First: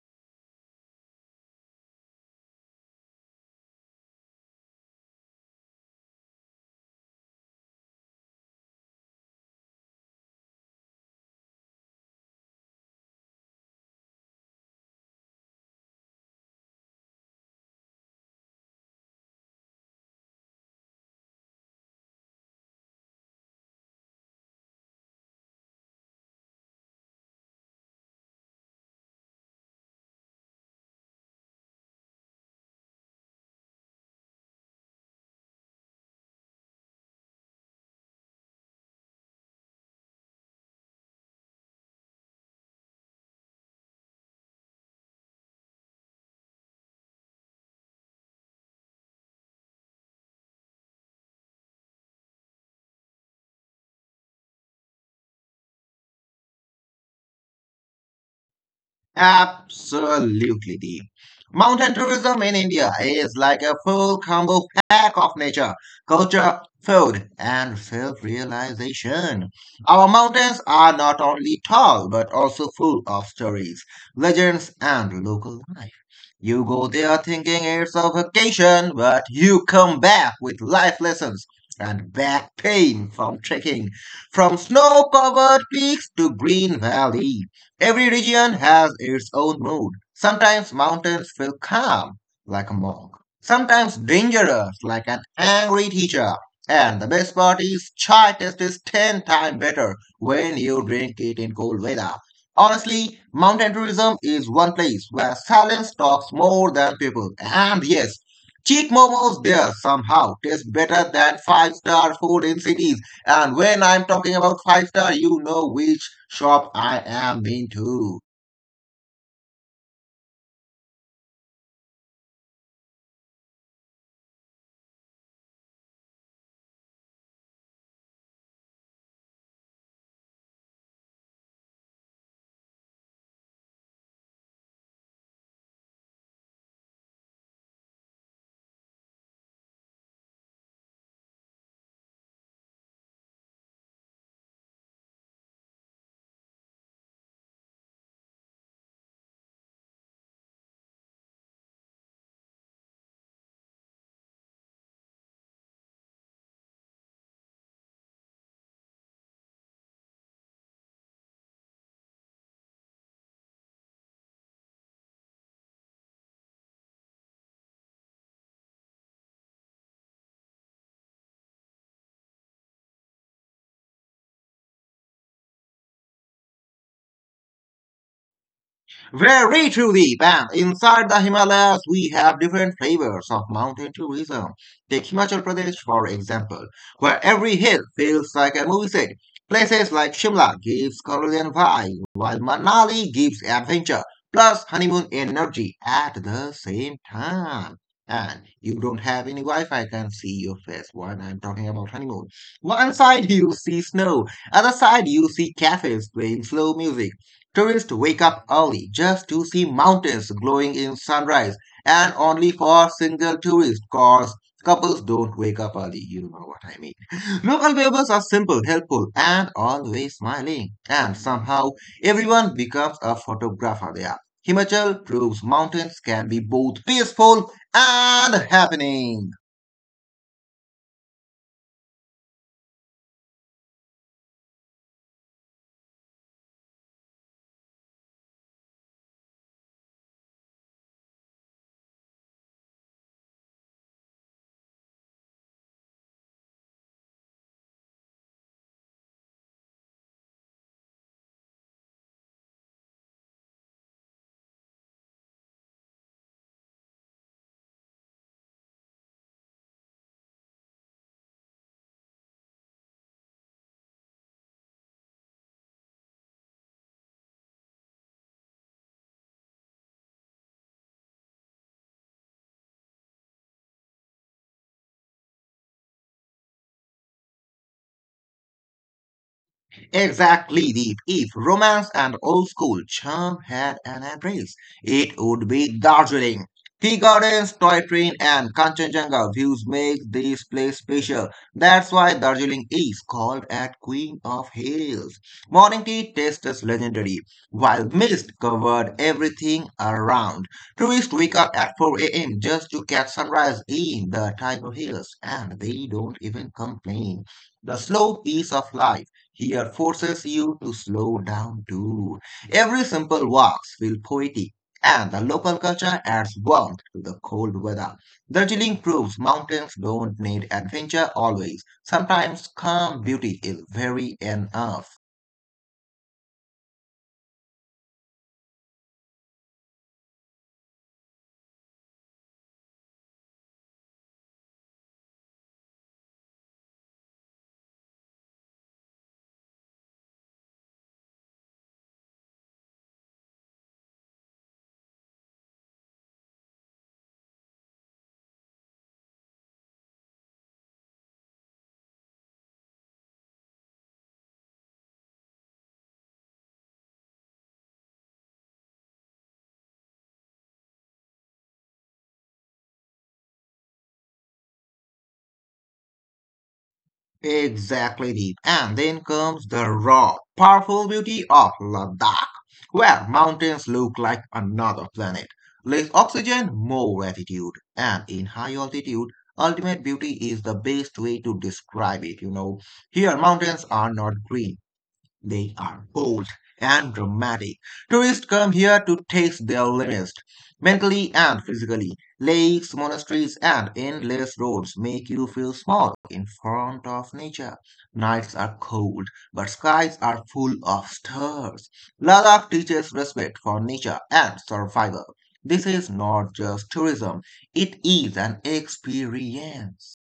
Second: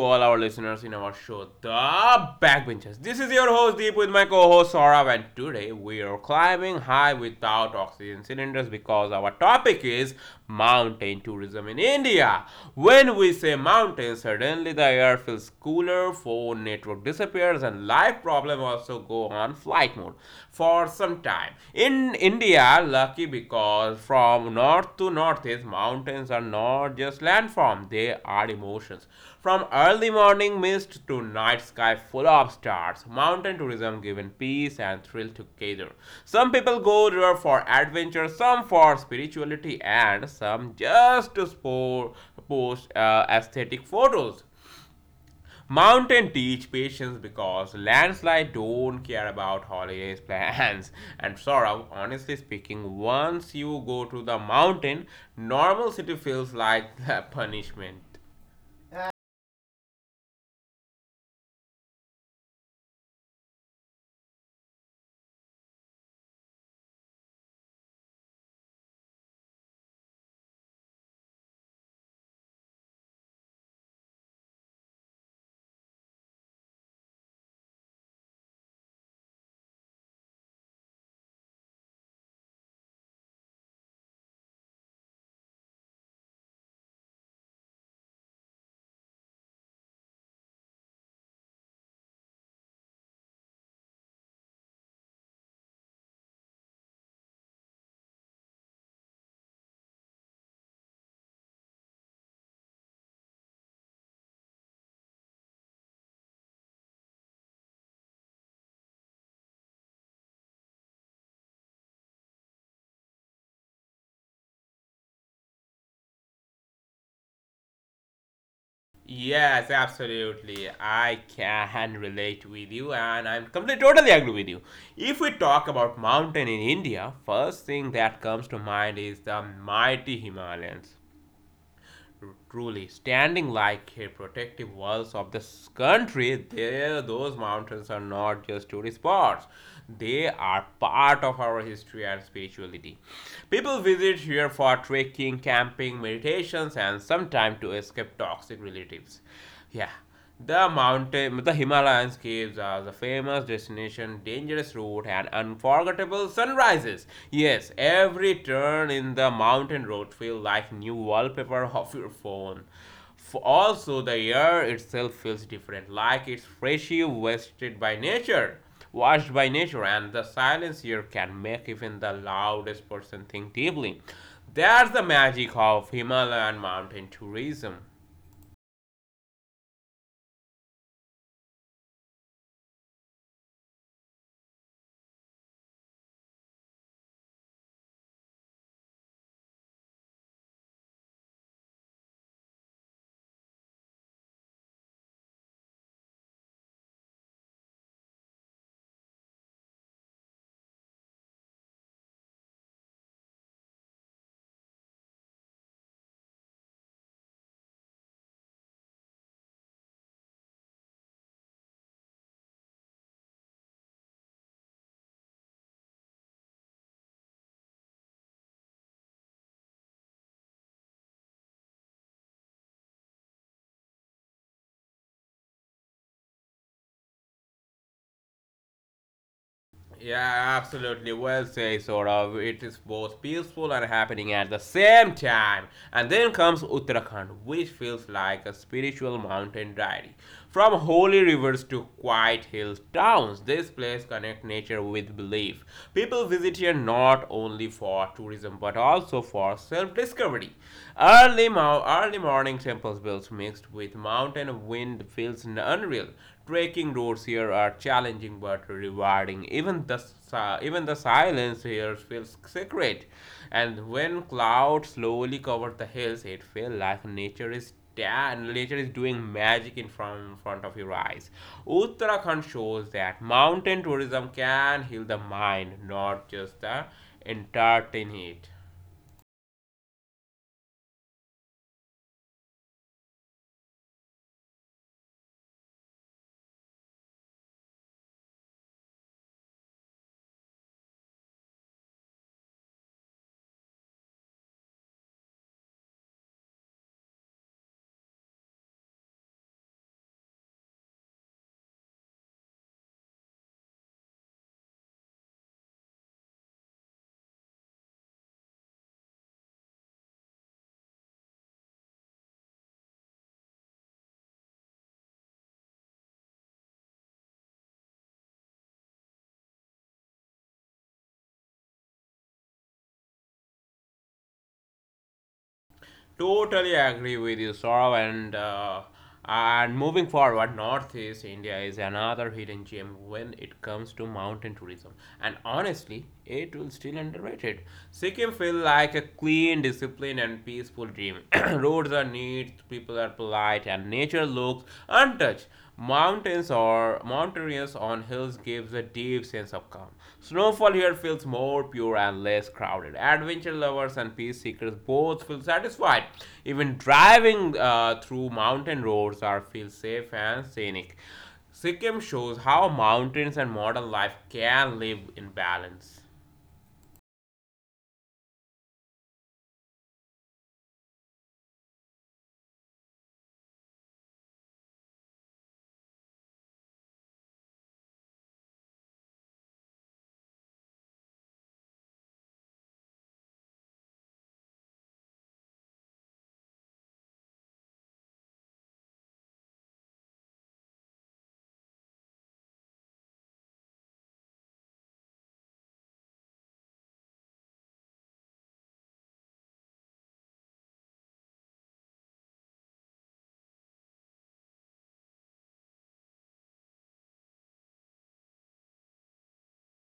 all our listeners in our show, The Backbenchers. This is your host Deep with my co-host Saurav, and today we are climbing high without oxygen cylinders because our topic is mountain tourism in India. When we say mountain, suddenly the air feels cooler, phone network disappears, and life problem also go on flight mode for some time. In India, lucky because from north to northeast, mountains are not just landform, they are emotions. From early morning mist to night sky full of stars, mountain tourism given peace and thrill together. Some people go there for adventure, some for spirituality, and some just to post aesthetic photos. Mountain teach patience because landslide don't care about holidays plans. And Saurav, honestly speaking, once you go to the mountain, normal city feels like the punishment. Absolutely, Deep. Mountain tourism in India is like a full combo pack of nature, culture, food, and self realization. Our mountains are not only tall but also full of stories, legends, and local life. You go there thinking it's a vacation, but you come back with life lessons and back pain from trekking, from snow covered peaks to green valleys. Every region has its own mood. Sometimes mountains feel calm, like a monk. Sometimes dangerous, like an angry teacher. And the best part is, chai tastes 10 times better when you drink it in cold weather. Honestly, mountain tourism is one place where silence talks more than people. And yes, cheap momos there somehow taste better than five star food in cities. And when I'm talking about five star, you know which shop I am into. Yes, absolutely. I can relate with you and I'm completely totally agree with you. If we talk about mountain in India, first thing that comes to mind is the mighty Himalayas. Truly standing like a protective walls of this country there those mountains are not just tourist spots, they are part of our history and spirituality. People visit here for trekking, camping, meditations, and sometimes to escape toxic relatives, yeah. The mountain, the Himalayan caves are the famous destination, dangerous route, and unforgettable sunrises. Yes, every turn in the mountain road feels like new wallpaper of your phone. Also, the air itself feels different, like it's freshly washed by nature, and the silence here can make even the loudest person think deeply. That's the magic of Himalayan mountain tourism. Very truly, bam! Inside the Himalayas, we have different flavors of mountain tourism. Take Himachal Pradesh, for example, where every hill feels like a movie set. Places like Shimla gives Carolian vibe, while Manali gives adventure, plus honeymoon energy at the same time. And you don't have any Wi-Fi can see your face when I'm talking about honeymoon. One side you see snow, other side you see cafes playing slow music. Tourists wake up early just to see mountains glowing in sunrise, and only for single tourists, cause couples don't wake up early. You know what I mean. Local neighbors are simple, helpful, and always smiling. And somehow, everyone becomes a photographer there. Himachal proves mountains can be both peaceful and happening. Yeah, absolutely. Well said, sort. It is both peaceful and happening at the same time. And then comes Uttarakhand, which feels like a spiritual mountain diary. From holy rivers to quiet hill towns, this place connects nature with belief. People visit here not only for tourism but also for self-discovery. Early morning temples bells mixed with mountain wind feels unreal. Breaking roads here are challenging but rewarding. Even the silence here feels sacred, and when clouds slowly cover the hills, it feels like nature is doing magic in front of your eyes. Uttarakhand shows that mountain tourism can heal the mind, not just the entertain it. Exactly, Deep. If romance and old school charm had an address, it would be Darjeeling. Tea gardens, toy train, and Kanchenjunga views make this place special. That's why Darjeeling is called at Queen of Hills. Morning tea tastes legendary, while mist covered everything around. Tourists wake up at 4 a.m. just to catch sunrise in the Tiger Hills, and they don't even complain. The slow pace of life here forces you to slow down too. Every simple walks feel poetic, and the local culture adds warmth to the cold weather. Darjeeling proves mountains don't need adventure always. Sometimes calm beauty is very enough. Totally agree with you, Saurav. And moving forward, Northeast India is another hidden gem when it comes to mountain tourism. And honestly, it will still underrated. Sikkim feel like a clean, disciplined, and peaceful dream. Roads are neat, people are polite, and nature looks untouched. Mountains or mountainous on hills gives a deep sense of calm. Snowfall here feels more pure and less crowded. Adventure lovers and peace seekers both feel satisfied. Even driving through mountain roads are feel safe and scenic. Sikkim shows how mountains and modern life can live in balance. Exactly, Deep. And then comes the raw, powerful beauty of Ladakh, where mountains look like another planet. Less oxygen, more altitude. And in high altitude, ultimate beauty is the best way to describe it, you know. Here, mountains are not green. They are bold and dramatic. Tourists come here to test their limits, mentally and physically. Lakes, monasteries, and endless roads make you feel small in front of nature. Nights are cold, but skies are full of stars. Ladakh teaches respect for nature and survival. This is not just tourism, it is an experience.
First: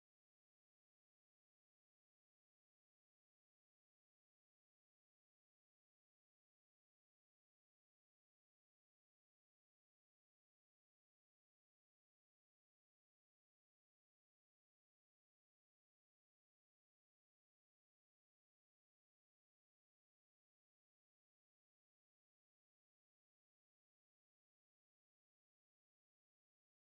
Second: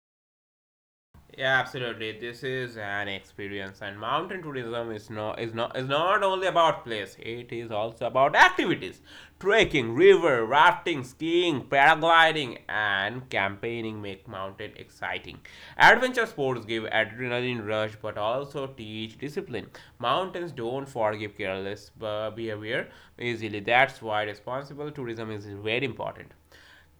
Yeah, absolutely. This is an experience, and mountain tourism is not only about place. It is also about activities: trekking, river rafting, skiing, paragliding, and campaigning make mountain exciting. Adventure sports give adrenaline rush, but also teach discipline. Mountains don't forgive careless behavior easily. That's why responsible tourism is very important.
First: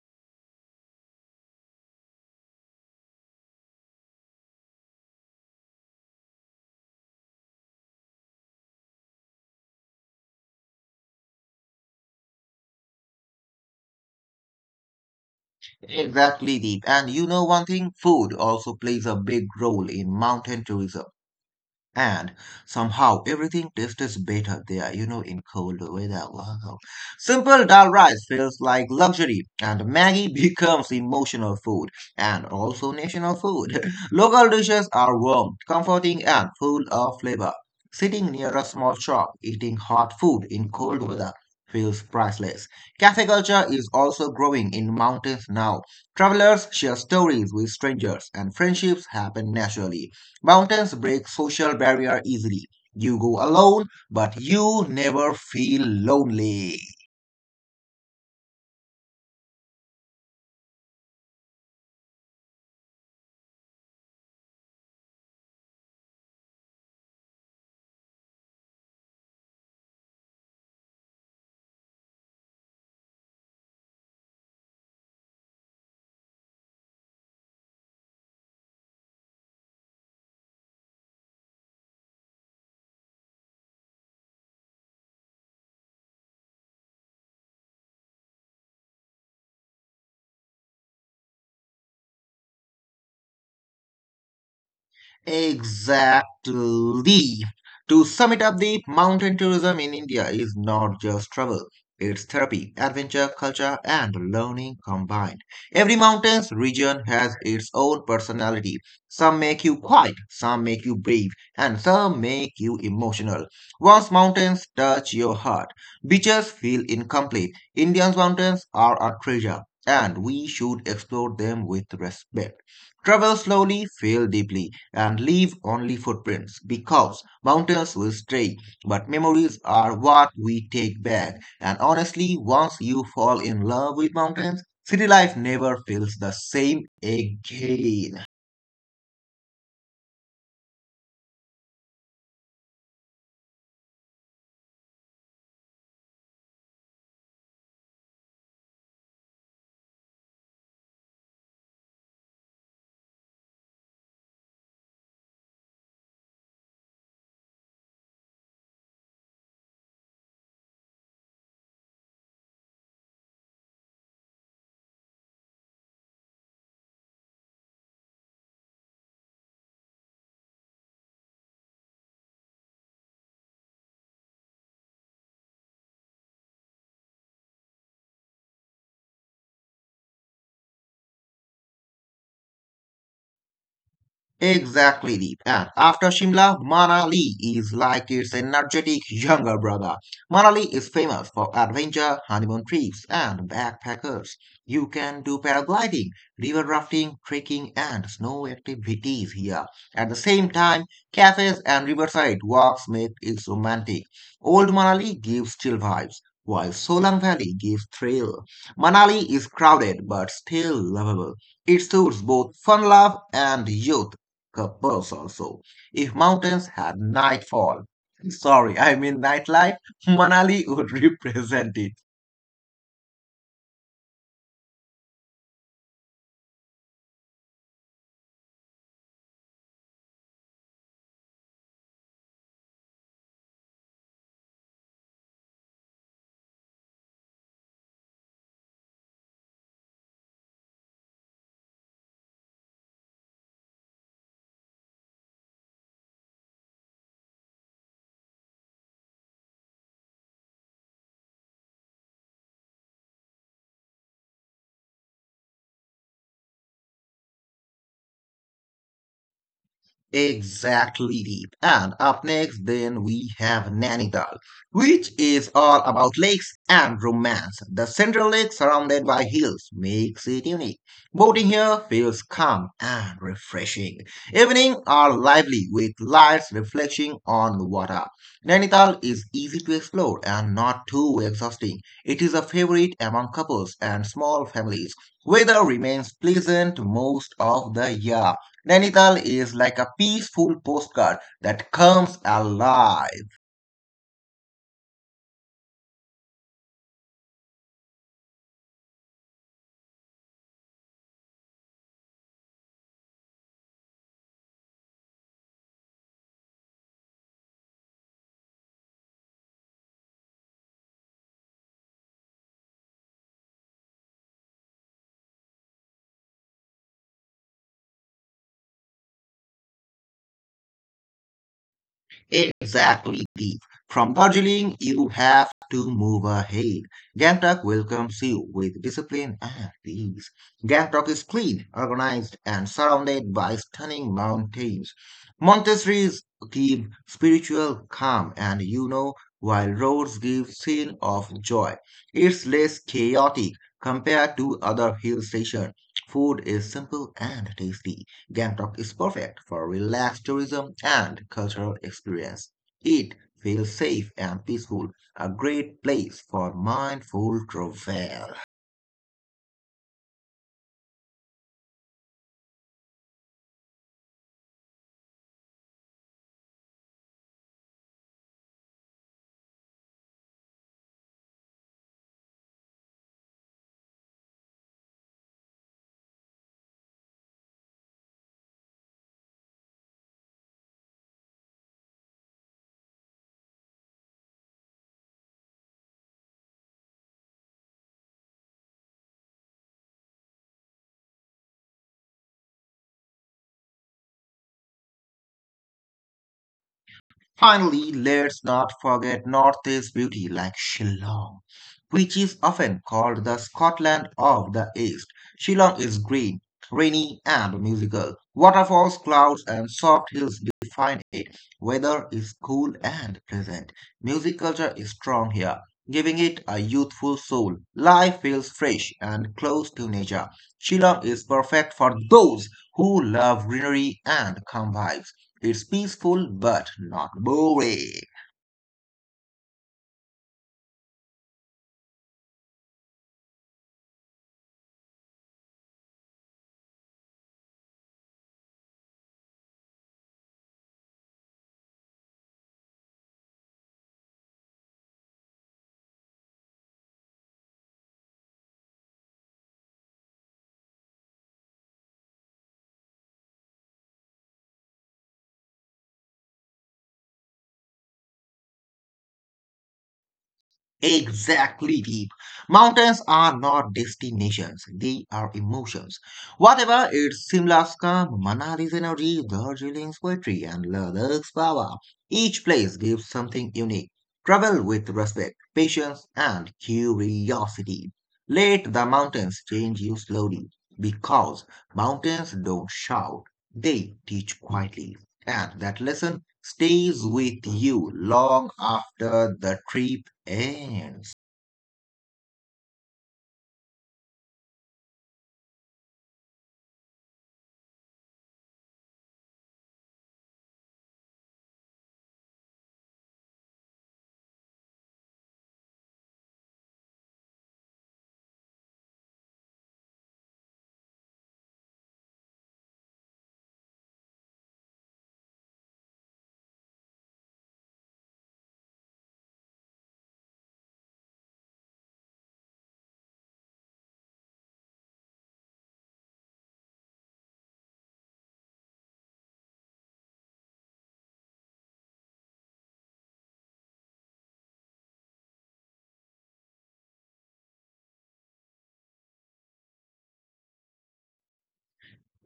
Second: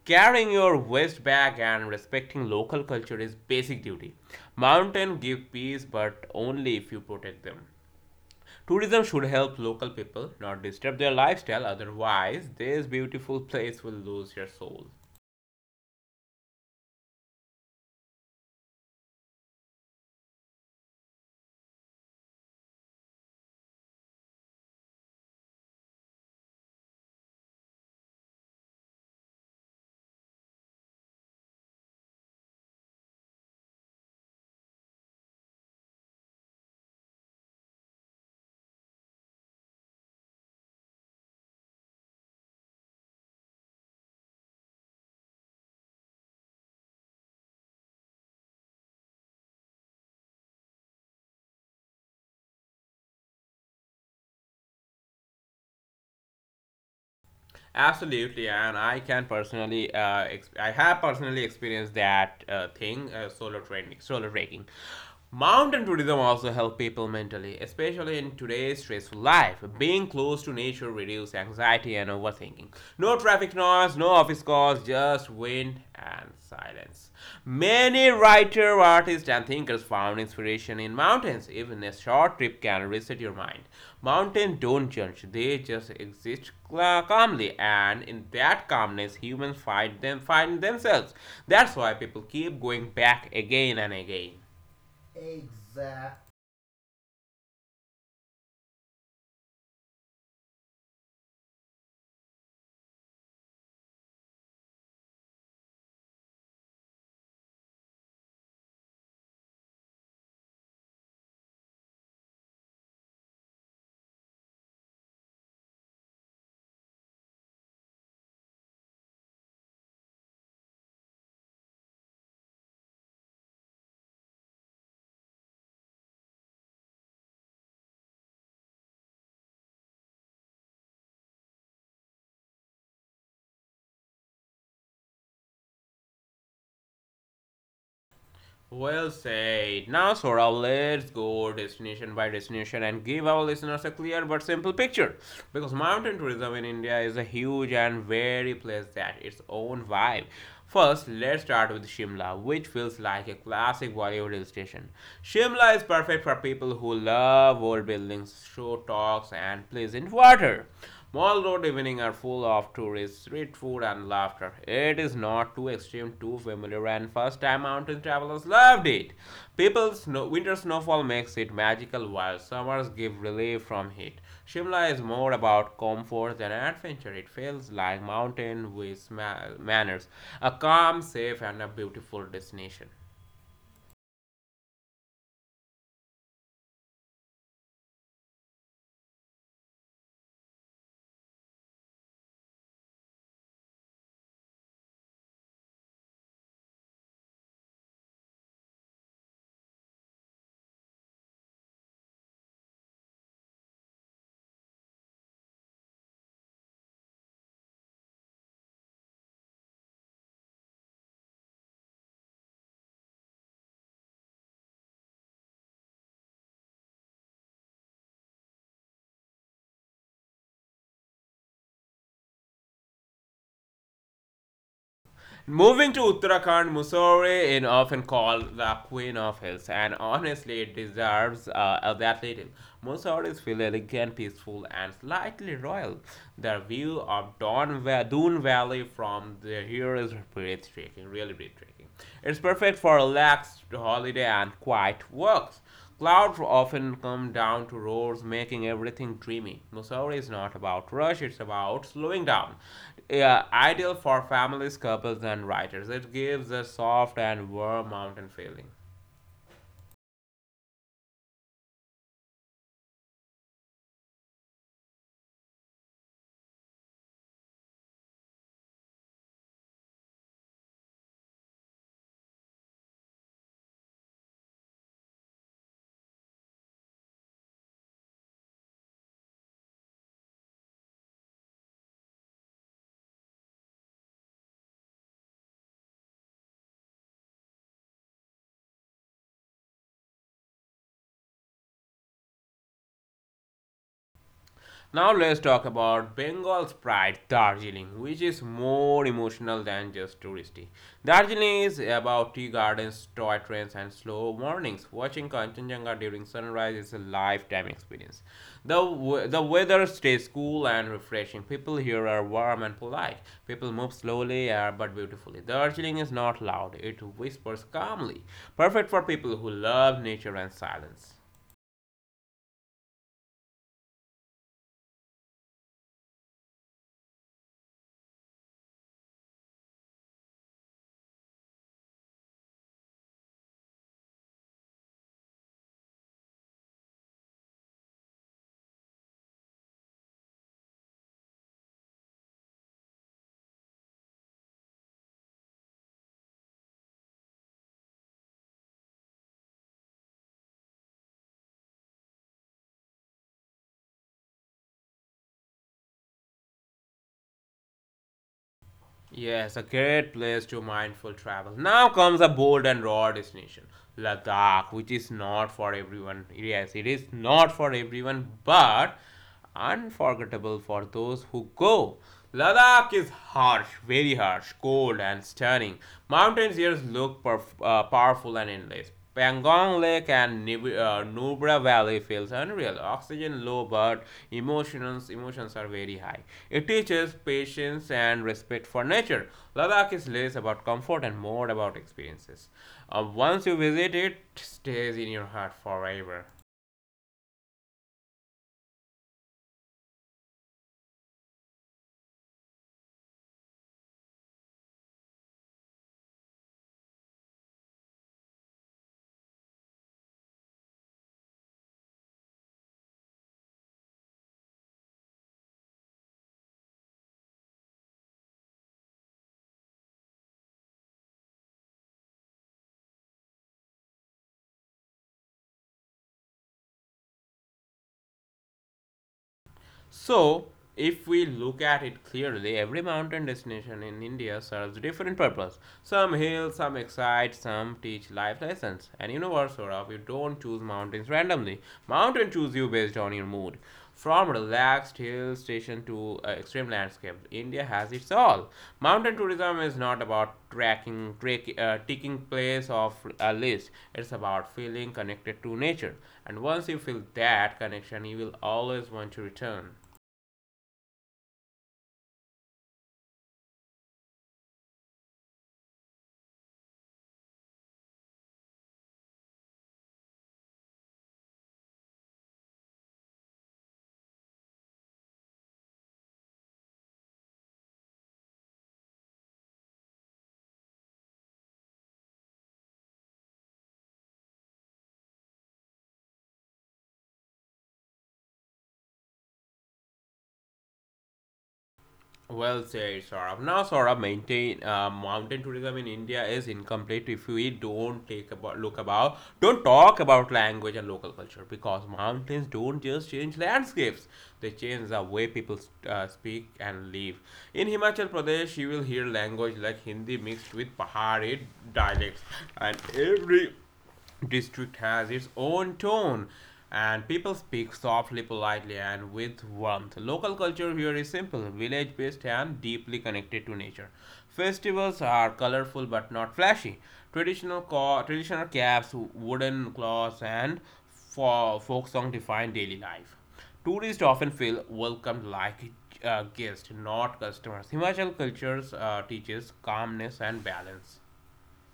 Carrying your waste bag and respecting local culture is basic duty. Mountains give peace, but only if you protect them. Tourism should help local people, not disturb their lifestyle, otherwise, this beautiful place will lose their soul. Exactly, Deep. And you know one thing? Food also plays a big role in mountain tourism and somehow everything tastes better there, you know, in cold weather. Wow. Simple dal rice feels like luxury, and Maggie becomes emotional food and also national food. Local dishes are warm, comforting, and full of flavor. Sitting near a small shop, eating hot food in cold weather feels priceless. Cafe culture is also growing in mountains now. Travelers share stories with strangers, and friendships happen naturally. Mountains break social barrier easily. You go alone, but you never feel lonely. Absolutely, and I have personally experienced that, solo training, solo trekking. Mountain tourism also help people mentally, especially in today's stressful life. Being close to nature reduces anxiety and overthinking. No traffic noise, no office calls, just wind and silence. Many writers, artists, and thinkers found inspiration in mountains. Even a short trip can reset your mind. Mountains don't judge, they just exist calmly, and in that calmness, humans find themselves. That's why people keep going back again and again. Exactly. To sum it up, the mountain tourism in India is not just travel. It's therapy, adventure, culture, and learning combined. Every mountain's region has its own personality. Some make you quiet, some make you brave, and some make you emotional. Once mountains touch your heart, beaches feel incomplete. India's mountains are a treasure, and we should explore them with respect. Travel slowly, feel deeply and leave only footprints because mountains will stray, but memories are what we take back. And honestly, once you fall in love with mountains, city life never feels the same again. Well said. Now, Saurabh, let's go destination by destination and give our listeners a clear but simple picture. Because mountain tourism in India is a huge and very place that its own vibe. First, let's start with Shimla, which feels like a classic Bollywood hill station. Shimla is perfect for people who love old buildings, show talks, and pleasant water. Mall road evening are full of tourists, street food, and laughter. It is not too extreme, too familiar, and first-time mountain travelers loved it. People's snow, winter snowfall makes it magical, while summers give relief from heat. Shimla is more about comfort than adventure. It feels like mountain with manners, a calm, safe, and a beautiful destination. Exactly, Deep. And after Shimla, Manali is like its energetic younger brother. Manali is famous for adventure, honeymoon trips, and backpackers. You can do paragliding, river rafting, trekking, and snow activities here. At the same time, cafes and riverside walks make it romantic. Old Manali gives chill vibes, while Solang Valley gives thrill. Manali is crowded but still lovable. It suits both fun love and youth couples also. If mountains had nightfall, sorry, I mean nightlife, Manali would represent it. Moving to Uttarakhand, Mussoorie is often called the Queen of Hills, and honestly, it deserves that title. Mussoories feel elegant, peaceful, and slightly royal. The view of Doon Valley from the here is breathtaking, really breathtaking. It's perfect for relaxed holiday and quiet walks. Clouds often come down to roars, making everything dreamy. Mussoorie is not about rush, it's about slowing down. Yeah, ideal for families, couples, and writers. It gives a soft and warm mountain feeling. Exactly, Deep. And up next, then we have Nainital, which is all about lakes and romance. The central lake, surrounded by hills, makes it unique. Boating here feels calm and refreshing. Evening are lively with lights reflecting on the water. Nainital is easy to explore and not too exhausting. It is a favorite among couples and small families. Weather remains pleasant most of the year. Nainital is like a peaceful postcard that comes alive. Now let's talk about Bengal's pride, Darjeeling, which is more emotional than just touristy. Darjeeling is about tea gardens, toy trains, and slow mornings. Watching Kanchenjunga during sunrise is a lifetime experience. The, the weather stays cool and refreshing. People here are warm and polite. People move slowly but beautifully. Darjeeling is not loud, it whispers calmly. Perfect for people who love nature and silence. Exactly, Deep. From Darjeeling, you have to move ahead. Gangtok welcomes you with discipline and peace. Gangtok is clean, organized, and surrounded by stunning mountains. Monasteries give spiritual calm, and you know, while roads give scene of joy. It's less chaotic compared to other hill stations. Food is simple and tasty. Gangtok is perfect for relaxed tourism and cultural experience. It feels safe and peaceful, a great place for mindful travel. Yes, a great place to mindful travel. Now comes a bold and raw destination, Ladakh, which is not for everyone. Yes, it is not for everyone, but unforgettable for those who go. Ladakh is harsh, very harsh, cold and stunning. Mountains here look powerful and endless. Pangong Lake and Nubra Valley feels unreal. Oxygen low, but emotions are very high. It teaches patience and respect for nature. Ladakh is less about comfort and more about experiences. Once you visit it, stays in your heart forever. Finally, let's not forget Northeast beauty like Shillong, which is often called the Scotland of the East. Shillong is green, rainy, and musical. Waterfalls, clouds, and soft hills define it. Weather is cool and pleasant. Music culture is strong here, giving it a youthful soul. Life feels fresh and close to nature. Shillong is perfect for those who love greenery and calm vibes. It's peaceful but not boring. So, if we look at it clearly, every mountain destination in India serves different purpose. Some heal, some excite, some teach life lessons. And you know what, Saurav, you don't choose mountains randomly. Mountain choose you based on your mood. From relaxed hill station to extreme landscape, India has its all. Mountain tourism is not about ticking place of a list. It's about feeling connected to nature. And once you feel that connection, you will always want to return. Exactly, Deep. Mountains are not destinations, they are emotions. Whatever it's Simla's calm, Manali's energy, Darjeeling's poetry, and Ladakh's power, each place gives something unique. Travel with respect, patience, and curiosity. Let the mountains change you slowly because mountains don't shout, they teach quietly. And that lesson stays with you long after the trip ends. Well said, Saurabh. Now, Saurabh, maintain mountain tourism in India is incomplete if we don't take about look about don't talk about language and local culture because mountains don't just change landscapes; they change the way people speak and live. In Himachal Pradesh, you will hear language like Hindi mixed with Pahari dialects, and every district has its own tone and people speak softly, politely, and with warmth. Local culture here is simple, village based, and deeply connected to nature. Festivals are colorful but not flashy. Traditional caps, wooden cloths, and folk song define daily life. Tourists often feel welcomed like guests, not customers. Himachal cultures teaches calmness and balance.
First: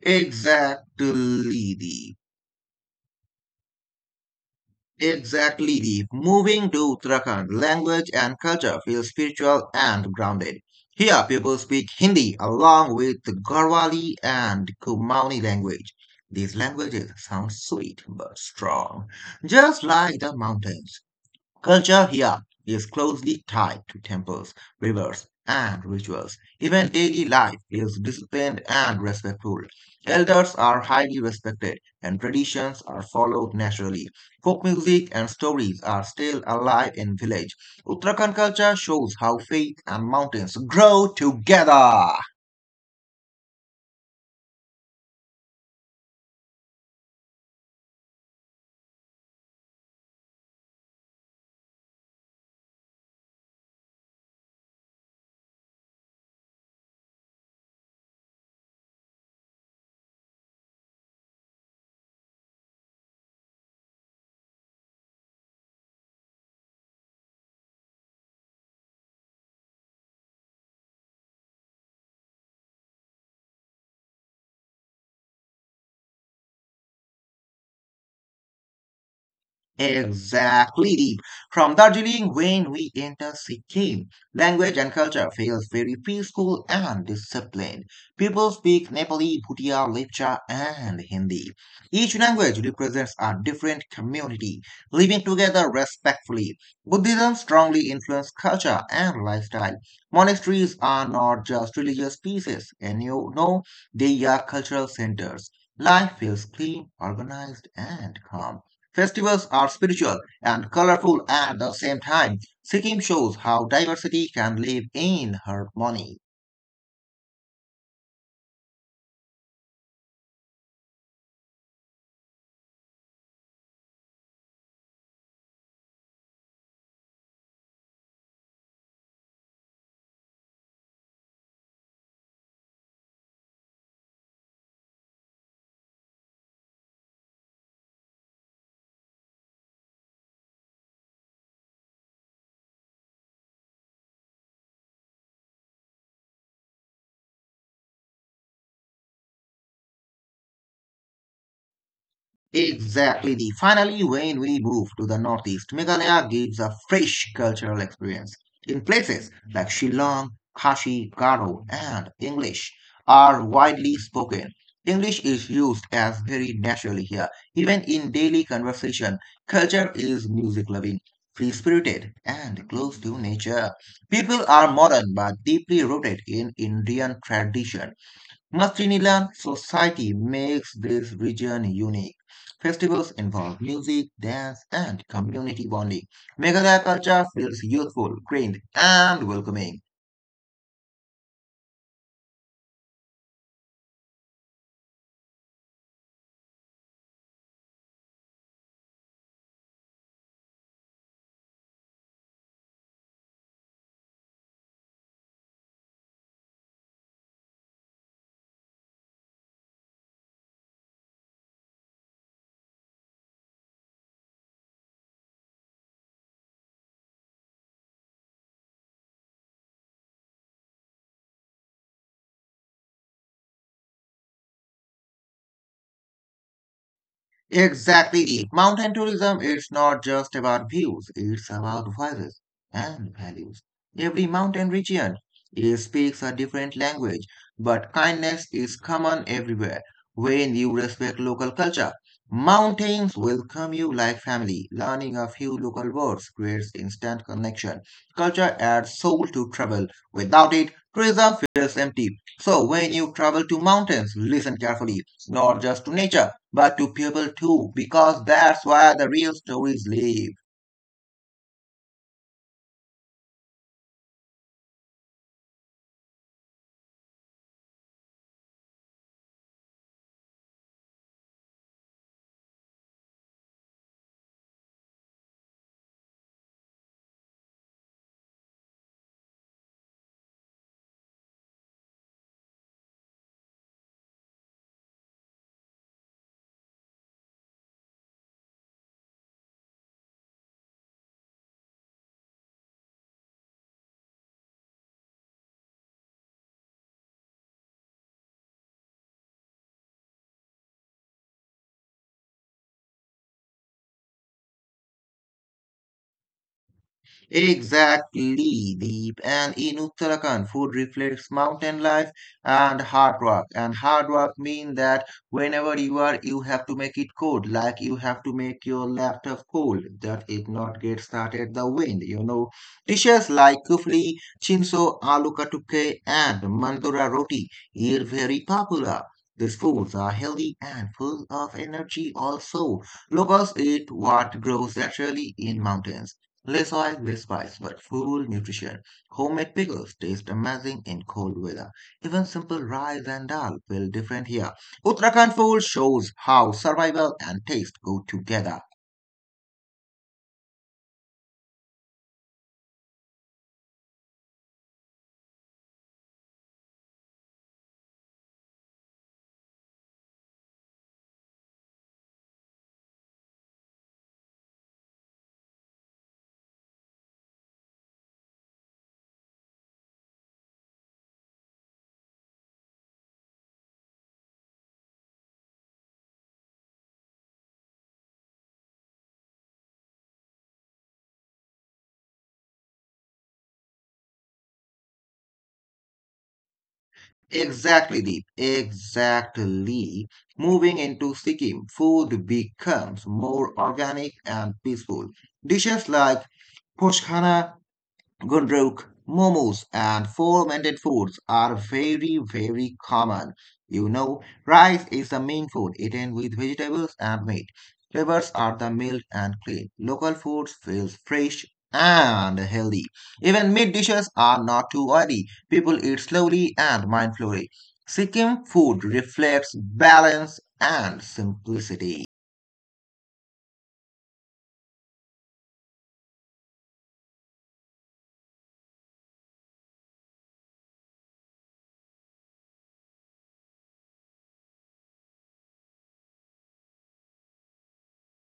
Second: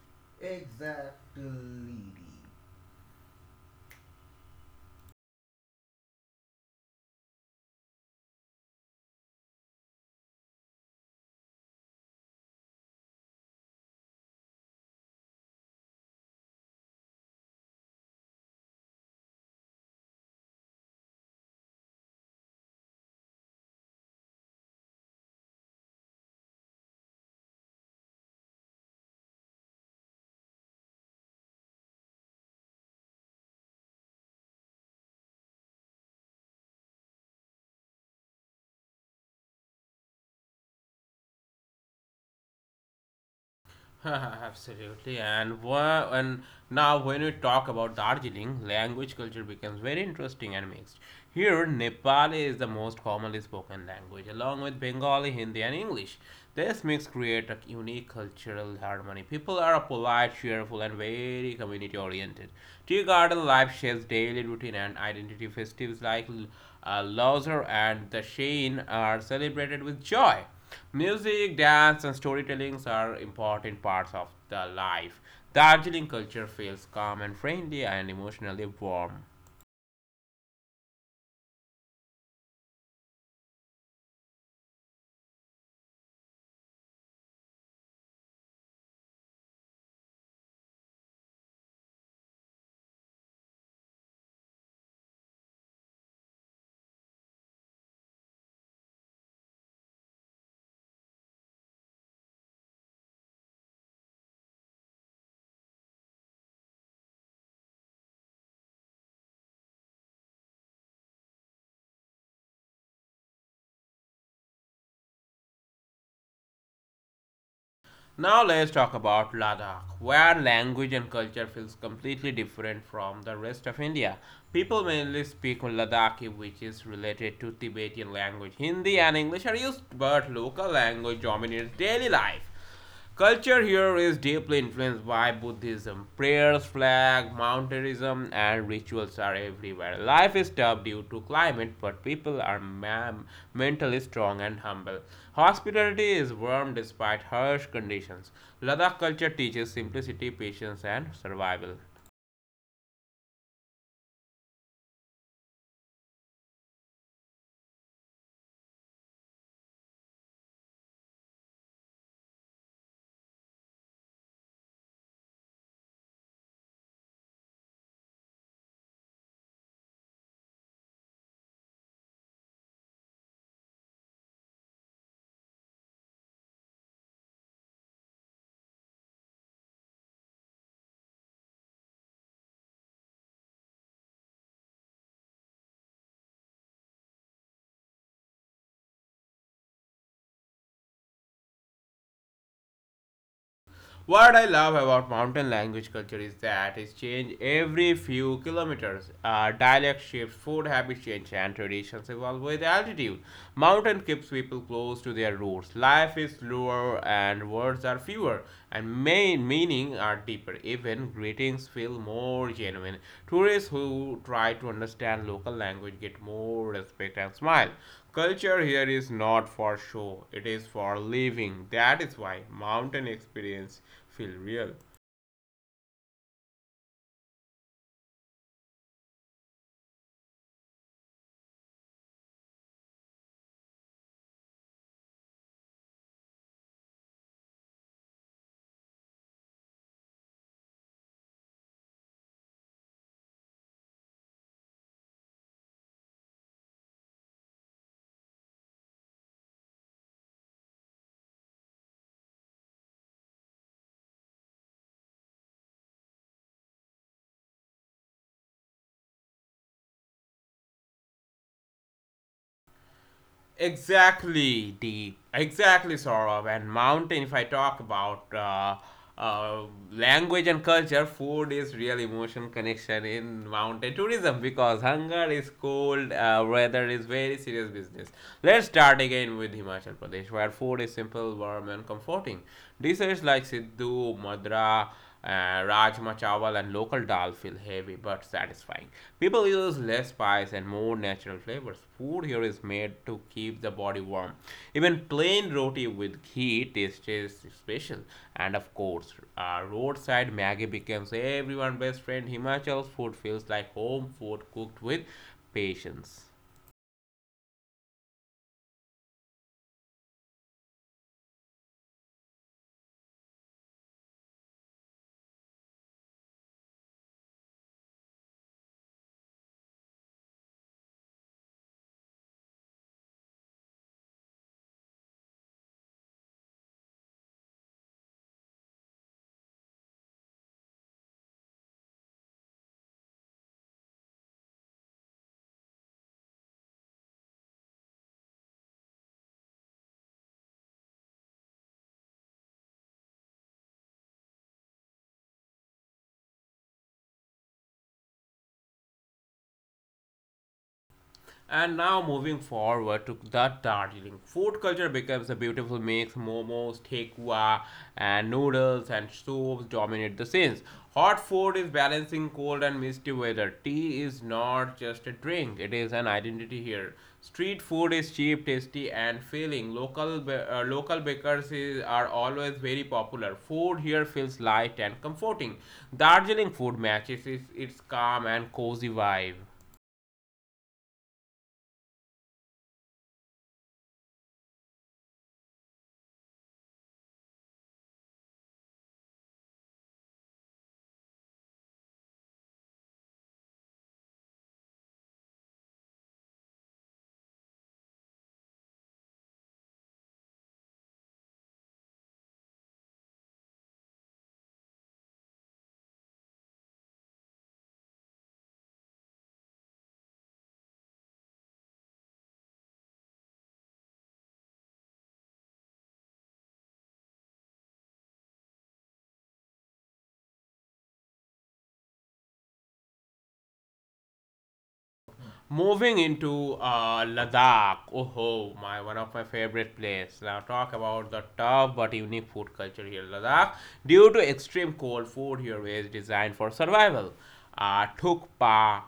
Exactly, Deep. Exactly, Deep. Moving to Uttarakhand, language and culture feel spiritual and grounded. Here, people speak Hindi along with Garhwali and Kumaoni language. These languages sound sweet but strong, just like the mountains. Culture here is closely tied to temples, rivers, and rituals. Even daily life is disciplined and respectful. Elders are highly respected, and traditions are followed naturally. Folk music and stories are still alive in village. Uttarakhand culture shows how faith and mountains grow together. Absolutely, and now when we talk about Darjeeling, language culture becomes very interesting and mixed. Here, Nepali is the most commonly spoken language, along with Bengali, Hindi, and English. This mix creates a unique cultural harmony. People are polite, cheerful, and very community oriented. Tea garden life shapes daily routine and identity. Festivities like Lozar and the Shane are celebrated with joy. Music, dance, and storytellings are important parts of the life. Darjeeling culture feels calm and friendly and emotionally warm. Exactly, Deep. From Darjeeling, when we enter Sikkim, language and culture feels very peaceful and disciplined. People speak Nepali, Bhutia, Lepcha, and Hindi. Each language represents a different community, living together respectfully. Buddhism strongly influenced culture and lifestyle. Monasteries are not just religious pieces, and you know, they are cultural centers. Life feels clean, organized, and calm. Festivals are spiritual and colorful at the same time. Sikkim shows how diversity can live in harmony. Now let's talk about Ladakh, where language and culture feels completely different from the rest of India. People mainly speak Ladakhi, which is related to Tibetan language. Hindi and English are used, but local language dominates daily life. Culture here is deeply influenced reasons why Buddhism, prayers, flag, mountainism, and rituals are everywhere. Life is tough due to climate, but people are mentally strong and humble. Hospitality is warm despite harsh conditions. Ladakh culture teaches simplicity, patience, and survival. Exactly. The finally, when we move to the northeast, Meghalaya gives a fresh cultural experience. In places like Shillong, Kashi, Garo, and English are widely spoken. English is used as very naturally here. Even in daily conversation, culture is music loving, free spirited, and close to nature. People are modern but deeply rooted in Indian tradition. Mastrilian society makes this region unique. Festivals involve music, dance, and community bonding. Meghalaya culture feels youthful, green, and welcoming. What I love about mountain language culture is that it changes every few kilometers. Dialect shifts, food habits change, and traditions evolve with altitude. Mountain keeps people close to their roots. Life is slower and words are fewer, and main meaning are deeper. Even greetings feel more genuine. Tourists who try to understand local language get more respect and smile. Culture here is not for show, it is for living. That is why mountain experience feel real. Exactly. Mountain tourism is not just about views, it's about voices and values. Every mountain region it speaks a different language, but kindness is common everywhere. When you respect local culture, mountains welcome you like family. Learning a few local words creates instant connection. Culture adds soul to travel. Without it, tourism feels empty. So when you travel to mountains, listen carefully, not just to nature but to people too, because that's where the real stories live. Exactly, deep, exactly Saurabh and mountain. If I talk about uh, language and culture, food is real emotion connection in mountain tourism because hunger is cold, weather is very serious business. Let's start again with Himachal Pradesh, where food is simple, warm, and comforting. Dishes like Siddhu, Madra rajma chawal and local dal feel heavy but satisfying. People use less spice and more natural flavors. Food here is made to keep the body warm. Even plain roti with ghee tastes special. And of course, roadside maggi becomes everyone's best friend. Himachal's food feels like home food cooked with patience. Exactly, Deep. And in Uttarakhand, food reflects mountain life and hard work. And hard work means that whenever you are, you have to make it cold, like you have to make your laptop cold, that it not get started the wind. You know, dishes like kufli, chinso, aloo katuke, and mandora roti are very popular. These foods are healthy and full of energy also. Locals eat what grows naturally in mountains. Less oil, less spice, but full nutrition. Homemade pickles taste amazing in cold weather. Even simple rice and dal feel different here. Uttarakhand food shows how survival and taste go together. And now moving forward to the Darjeeling. Food culture becomes a beautiful mix. Momos, tekwa, and noodles and soups dominate the scenes. Hot food is balancing cold and misty weather. Tea is not just a drink, it is an identity here. Street food is cheap, tasty, and filling. Local bakers are always very popular. Food here feels light and comforting. Darjeeling food matches its calm and cozy vibe. Exactly, Deep. Exactly. Moving into Sikkim, food becomes more organic and peaceful. Dishes like Poshkhana Gundruk, momos, and fermented foods are very, very common. You know, rice is the main food eaten with vegetables and meat. Flavors are the mild and clean. Local foods feel fresh and healthy. Even meat dishes are not too oily. People eat slowly and mindfully. Sikkim food reflects balance and simplicity. Moving into Ladakh, oh my, one of my favorite places. Now talk about the tough but unique food culture here, Ladakh. Due to extreme cold, food here is designed for survival. Thukpa,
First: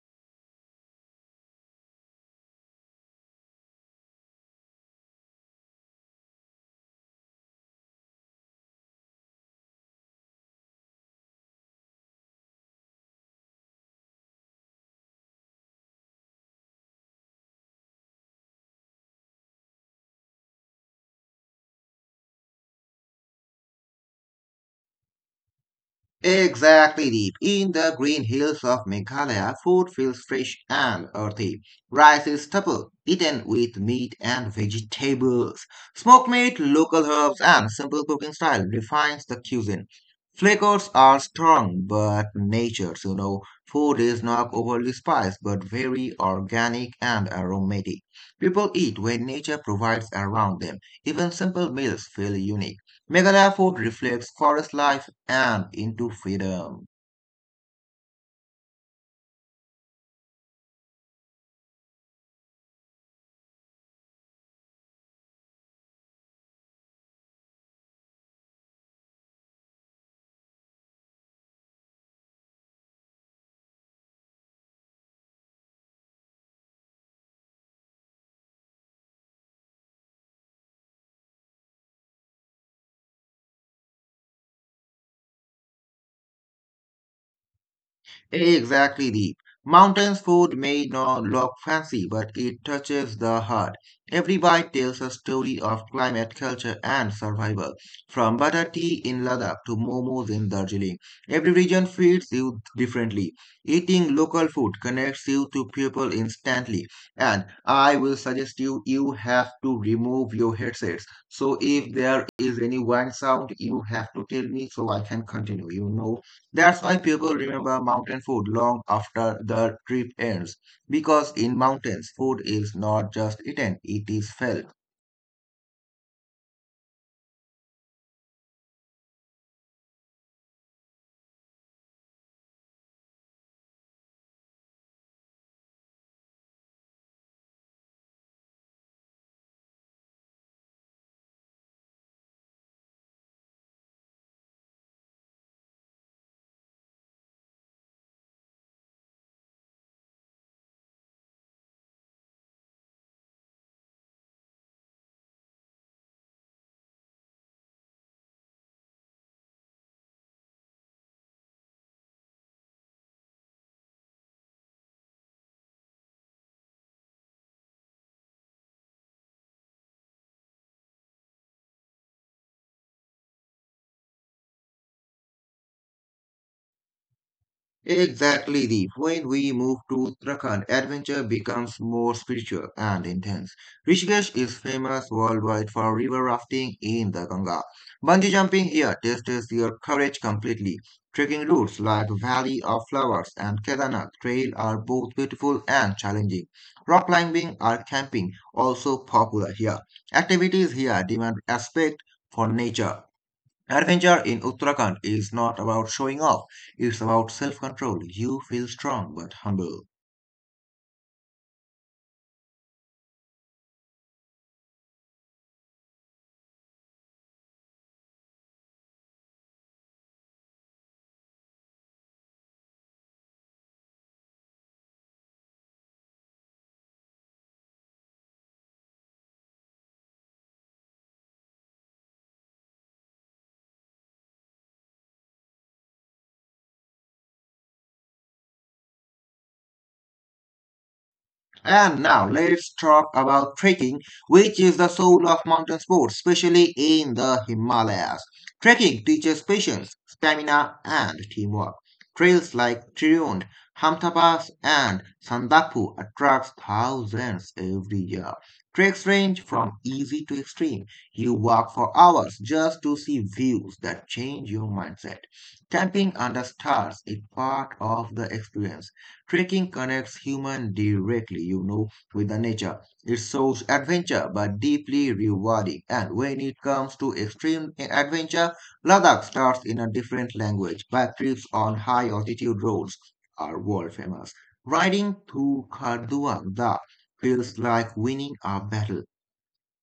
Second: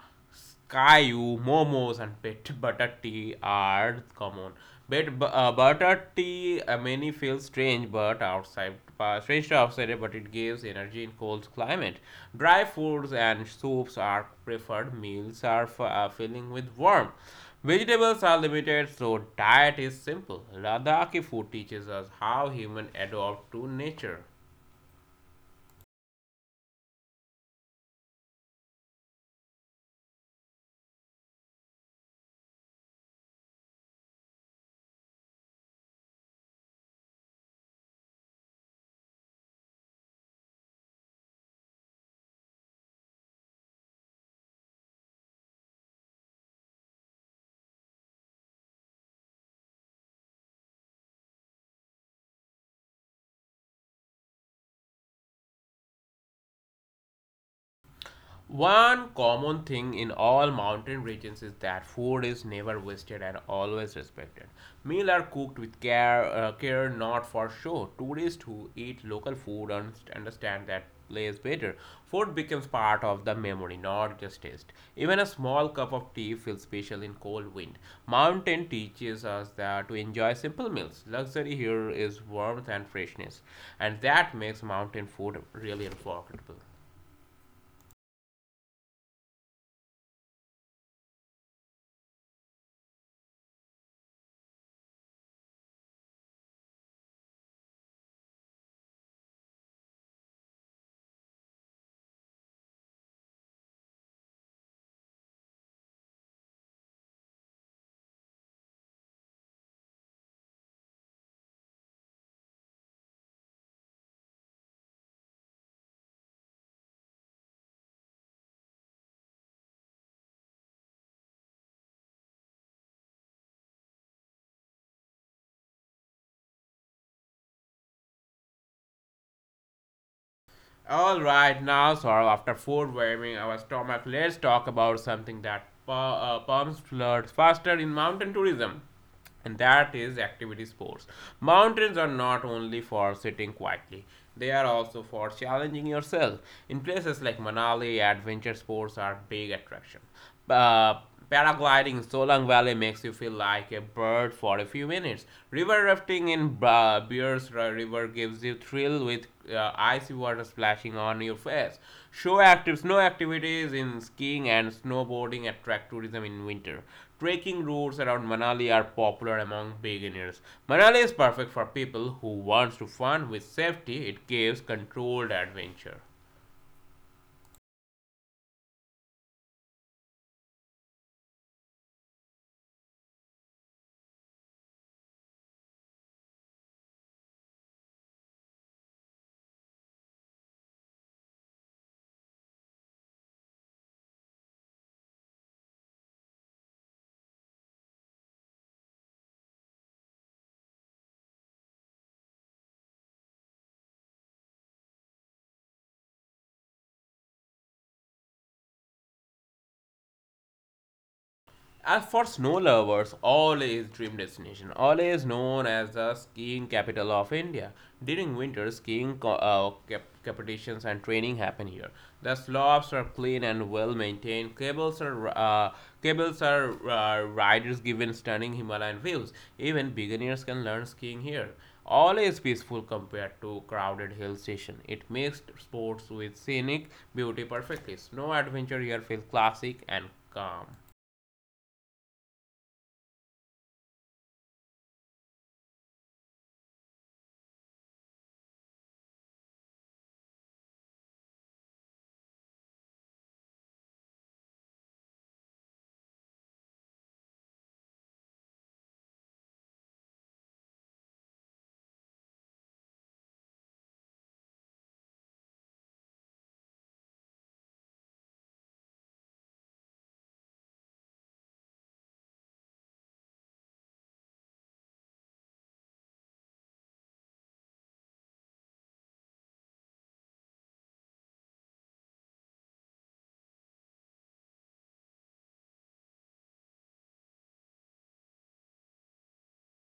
Kayu, momos, and pit butter tea are common. But butter tea many feel strange, but outside strange to outsider, but it gives energy in cold climate. Dry foods and soups are preferred. Meals are filling with warmth. Vegetables are limited, so diet is simple. Ladakhi food teaches us how human adapt to nature. Exactly, Deep. In the green hills of Meghalaya, food feels fresh and earthy. Rice is stubble, eaten with meat and vegetables. Smoked meat, local herbs, and simple cooking style refines the cuisine. Flavors are strong but natured, Food is not overly spiced but very organic and aromatic. People eat when nature provides around them. Even simple meals feel unique. Meghalaya Fort reflects forest life and into freedom. One common thing in all mountain regions is that food is never wasted and always respected. Meals are cooked with care, care not for show. Tourists who eat local food understand that place better. Food becomes part of the memory, not just taste. Even a small cup of tea feels special in cold wind. Mountain teaches us that to enjoy simple meals. Luxury here is warmth and freshness, and that makes mountain food really unforgettable. Exactly, Deep. Mountains food may not look fancy, but it touches the heart. Every bite tells a story of climate, culture, and survival. From butter tea in Ladakh to momos in Darjeeling, every region feeds you differently. Eating local food connects you to people instantly, and I will suggest you have to remove your headsets. So if there is any whine sound, you have to tell me so I can continue. You know. That's why people remember mountain food long after the trip ends, because in mountains, food is not just eaten, it is felt. All right, now, Saurabh, after food warming our stomach, let's talk about something that pumps blood faster in mountain tourism, and that is activity sports. Mountains are not only for sitting quietly, they are also for challenging yourself. In places like Manali, adventure sports are big attraction. Uh, Paragliding in Solang Valley makes you feel like a bird for a few minutes. River rafting in Bears River gives you thrill with icy water splashing on your face. Show active snow activities in skiing and snowboarding attract tourism in winter. Trekking routes around Manali are popular among beginners. Manali is perfect for people who wants to fun with safety. It gives controlled adventure. Exactly, Deep. When we move to Uttarakhand, adventure becomes more spiritual and intense. Rishikesh is famous worldwide for river rafting in the Ganga. Bungee jumping here tests your courage completely. Trekking routes like Valley of Flowers and Kedarnath Trail are both beautiful and challenging. Rock climbing or camping also popular here. Activities here demand respect for nature. Adventure in Uttarakhand is not about showing off, it's about self control. You feel strong but humble. As for snow lovers, Oleh is dream destination. Oleh is known as the skiing capital of India. During winter, skiing competitions and training happen here. The slopes are clean and well maintained. Cables are, riders given stunning Himalayan views. Even beginners can learn skiing here. Oleh is peaceful compared to crowded hill station. It makes sports with scenic beauty perfectly. Snow adventure here feels classic and calm. And now let's talk about trekking, which is the soul of mountain sports, especially in the Himalayas. Trekking teaches patience, stamina, and teamwork. Trails like Triund, Hamta Pass, and Sandapu attracts thousands every year. Treks range from easy to extreme. You walk for hours just to see views that change your mindset. Camping under stars is part of the experience. Trekking connects human directly, with the nature. It shows adventure but deeply rewarding. And when it comes to extreme adventure, Ladakh starts in a different language. Bike trips on high altitude roads are world famous. Riding through Kharduang Da feels like winning a battle.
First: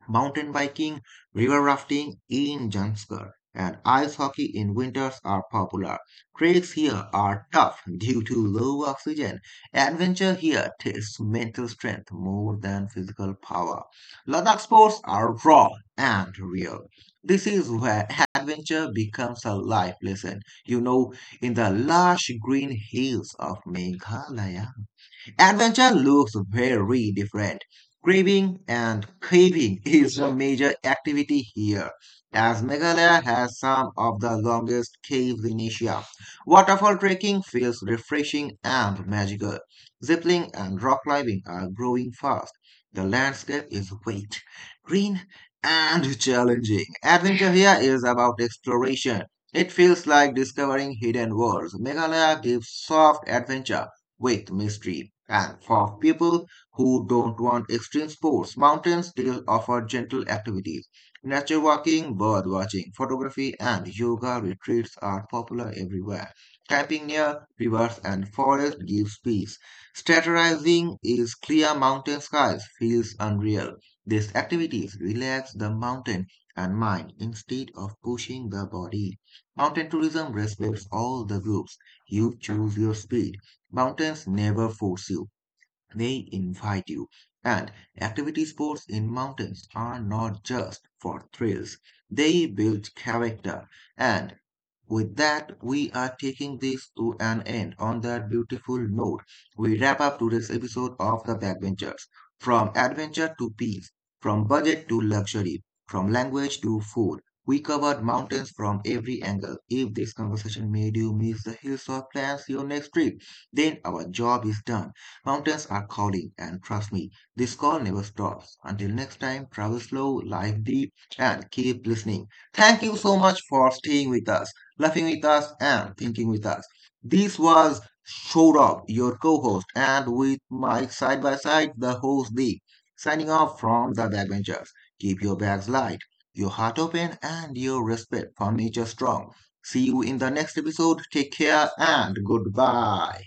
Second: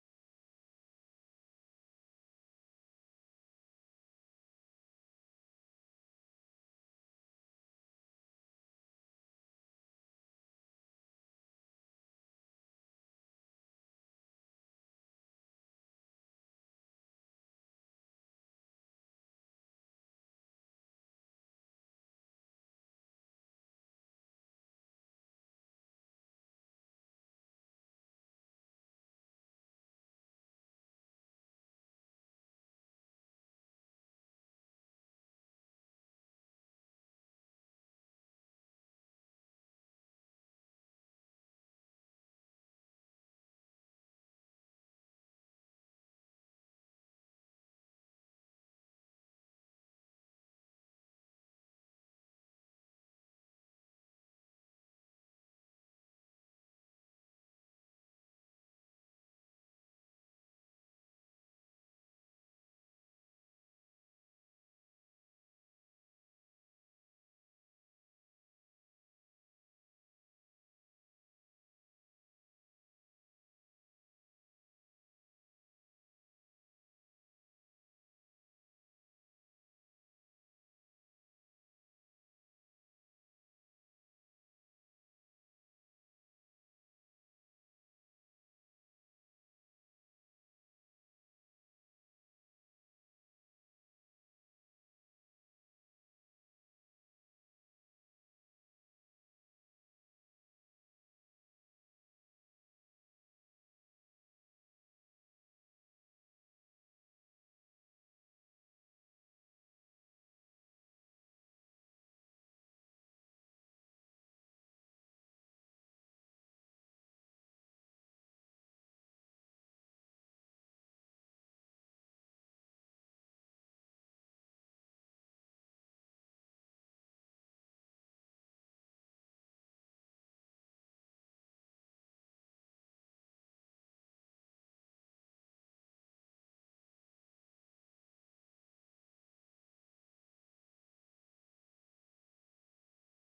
Mountain biking, river rafting in Jamshedpur, and ice hockey in winters are popular. Treks here are tough due to low oxygen. Adventure here tests mental strength more than physical power. Ladakh sports are raw and real. This is where adventure becomes a life lesson. You know, in the lush green hills of Meghalaya. Adventure looks very different. Craving and caving is a major activity here, as Meghalaya has some of the longest caves in Asia. Waterfall trekking feels refreshing and magical. Ziplining and rock climbing are growing fast. The landscape is wet, green, and challenging. Adventure here is about exploration. It feels like discovering hidden worlds. Meghalaya gives soft adventure with mystery. And for people who don't want extreme sports, mountains still offer gentle activities. Nature walking, bird watching, photography, and yoga retreats are popular everywhere. Camping near rivers and forests gives peace. Strategizing is clear mountain skies feels unreal. These activities relax the mountain and mind instead of pushing the body. Mountain tourism respects all the groups. You choose your speed. Mountains never force you, they invite you. And activity sports in mountains are not just for thrills, they build character. And with that, we are taking this to an end on that beautiful note. We wrap up today's episode of The Backbenchers. From adventure to peace, from budget to luxury, from language to food, we covered mountains from every angle. If this conversation made you miss the hills or plans your next trip, then our job is done. Mountains are calling, and trust me, this call never stops. Until next time, travel slow, life deep, and keep listening. Thank you so much for staying with us laughing with us, and thinking with us. This was Shourab, your co host, and with Mike side by side, the host Deep, signing off from the backbenchers. Keep your bags light, your heart open, and your respect for nature strong. See you in the next episode. Take care and goodbye.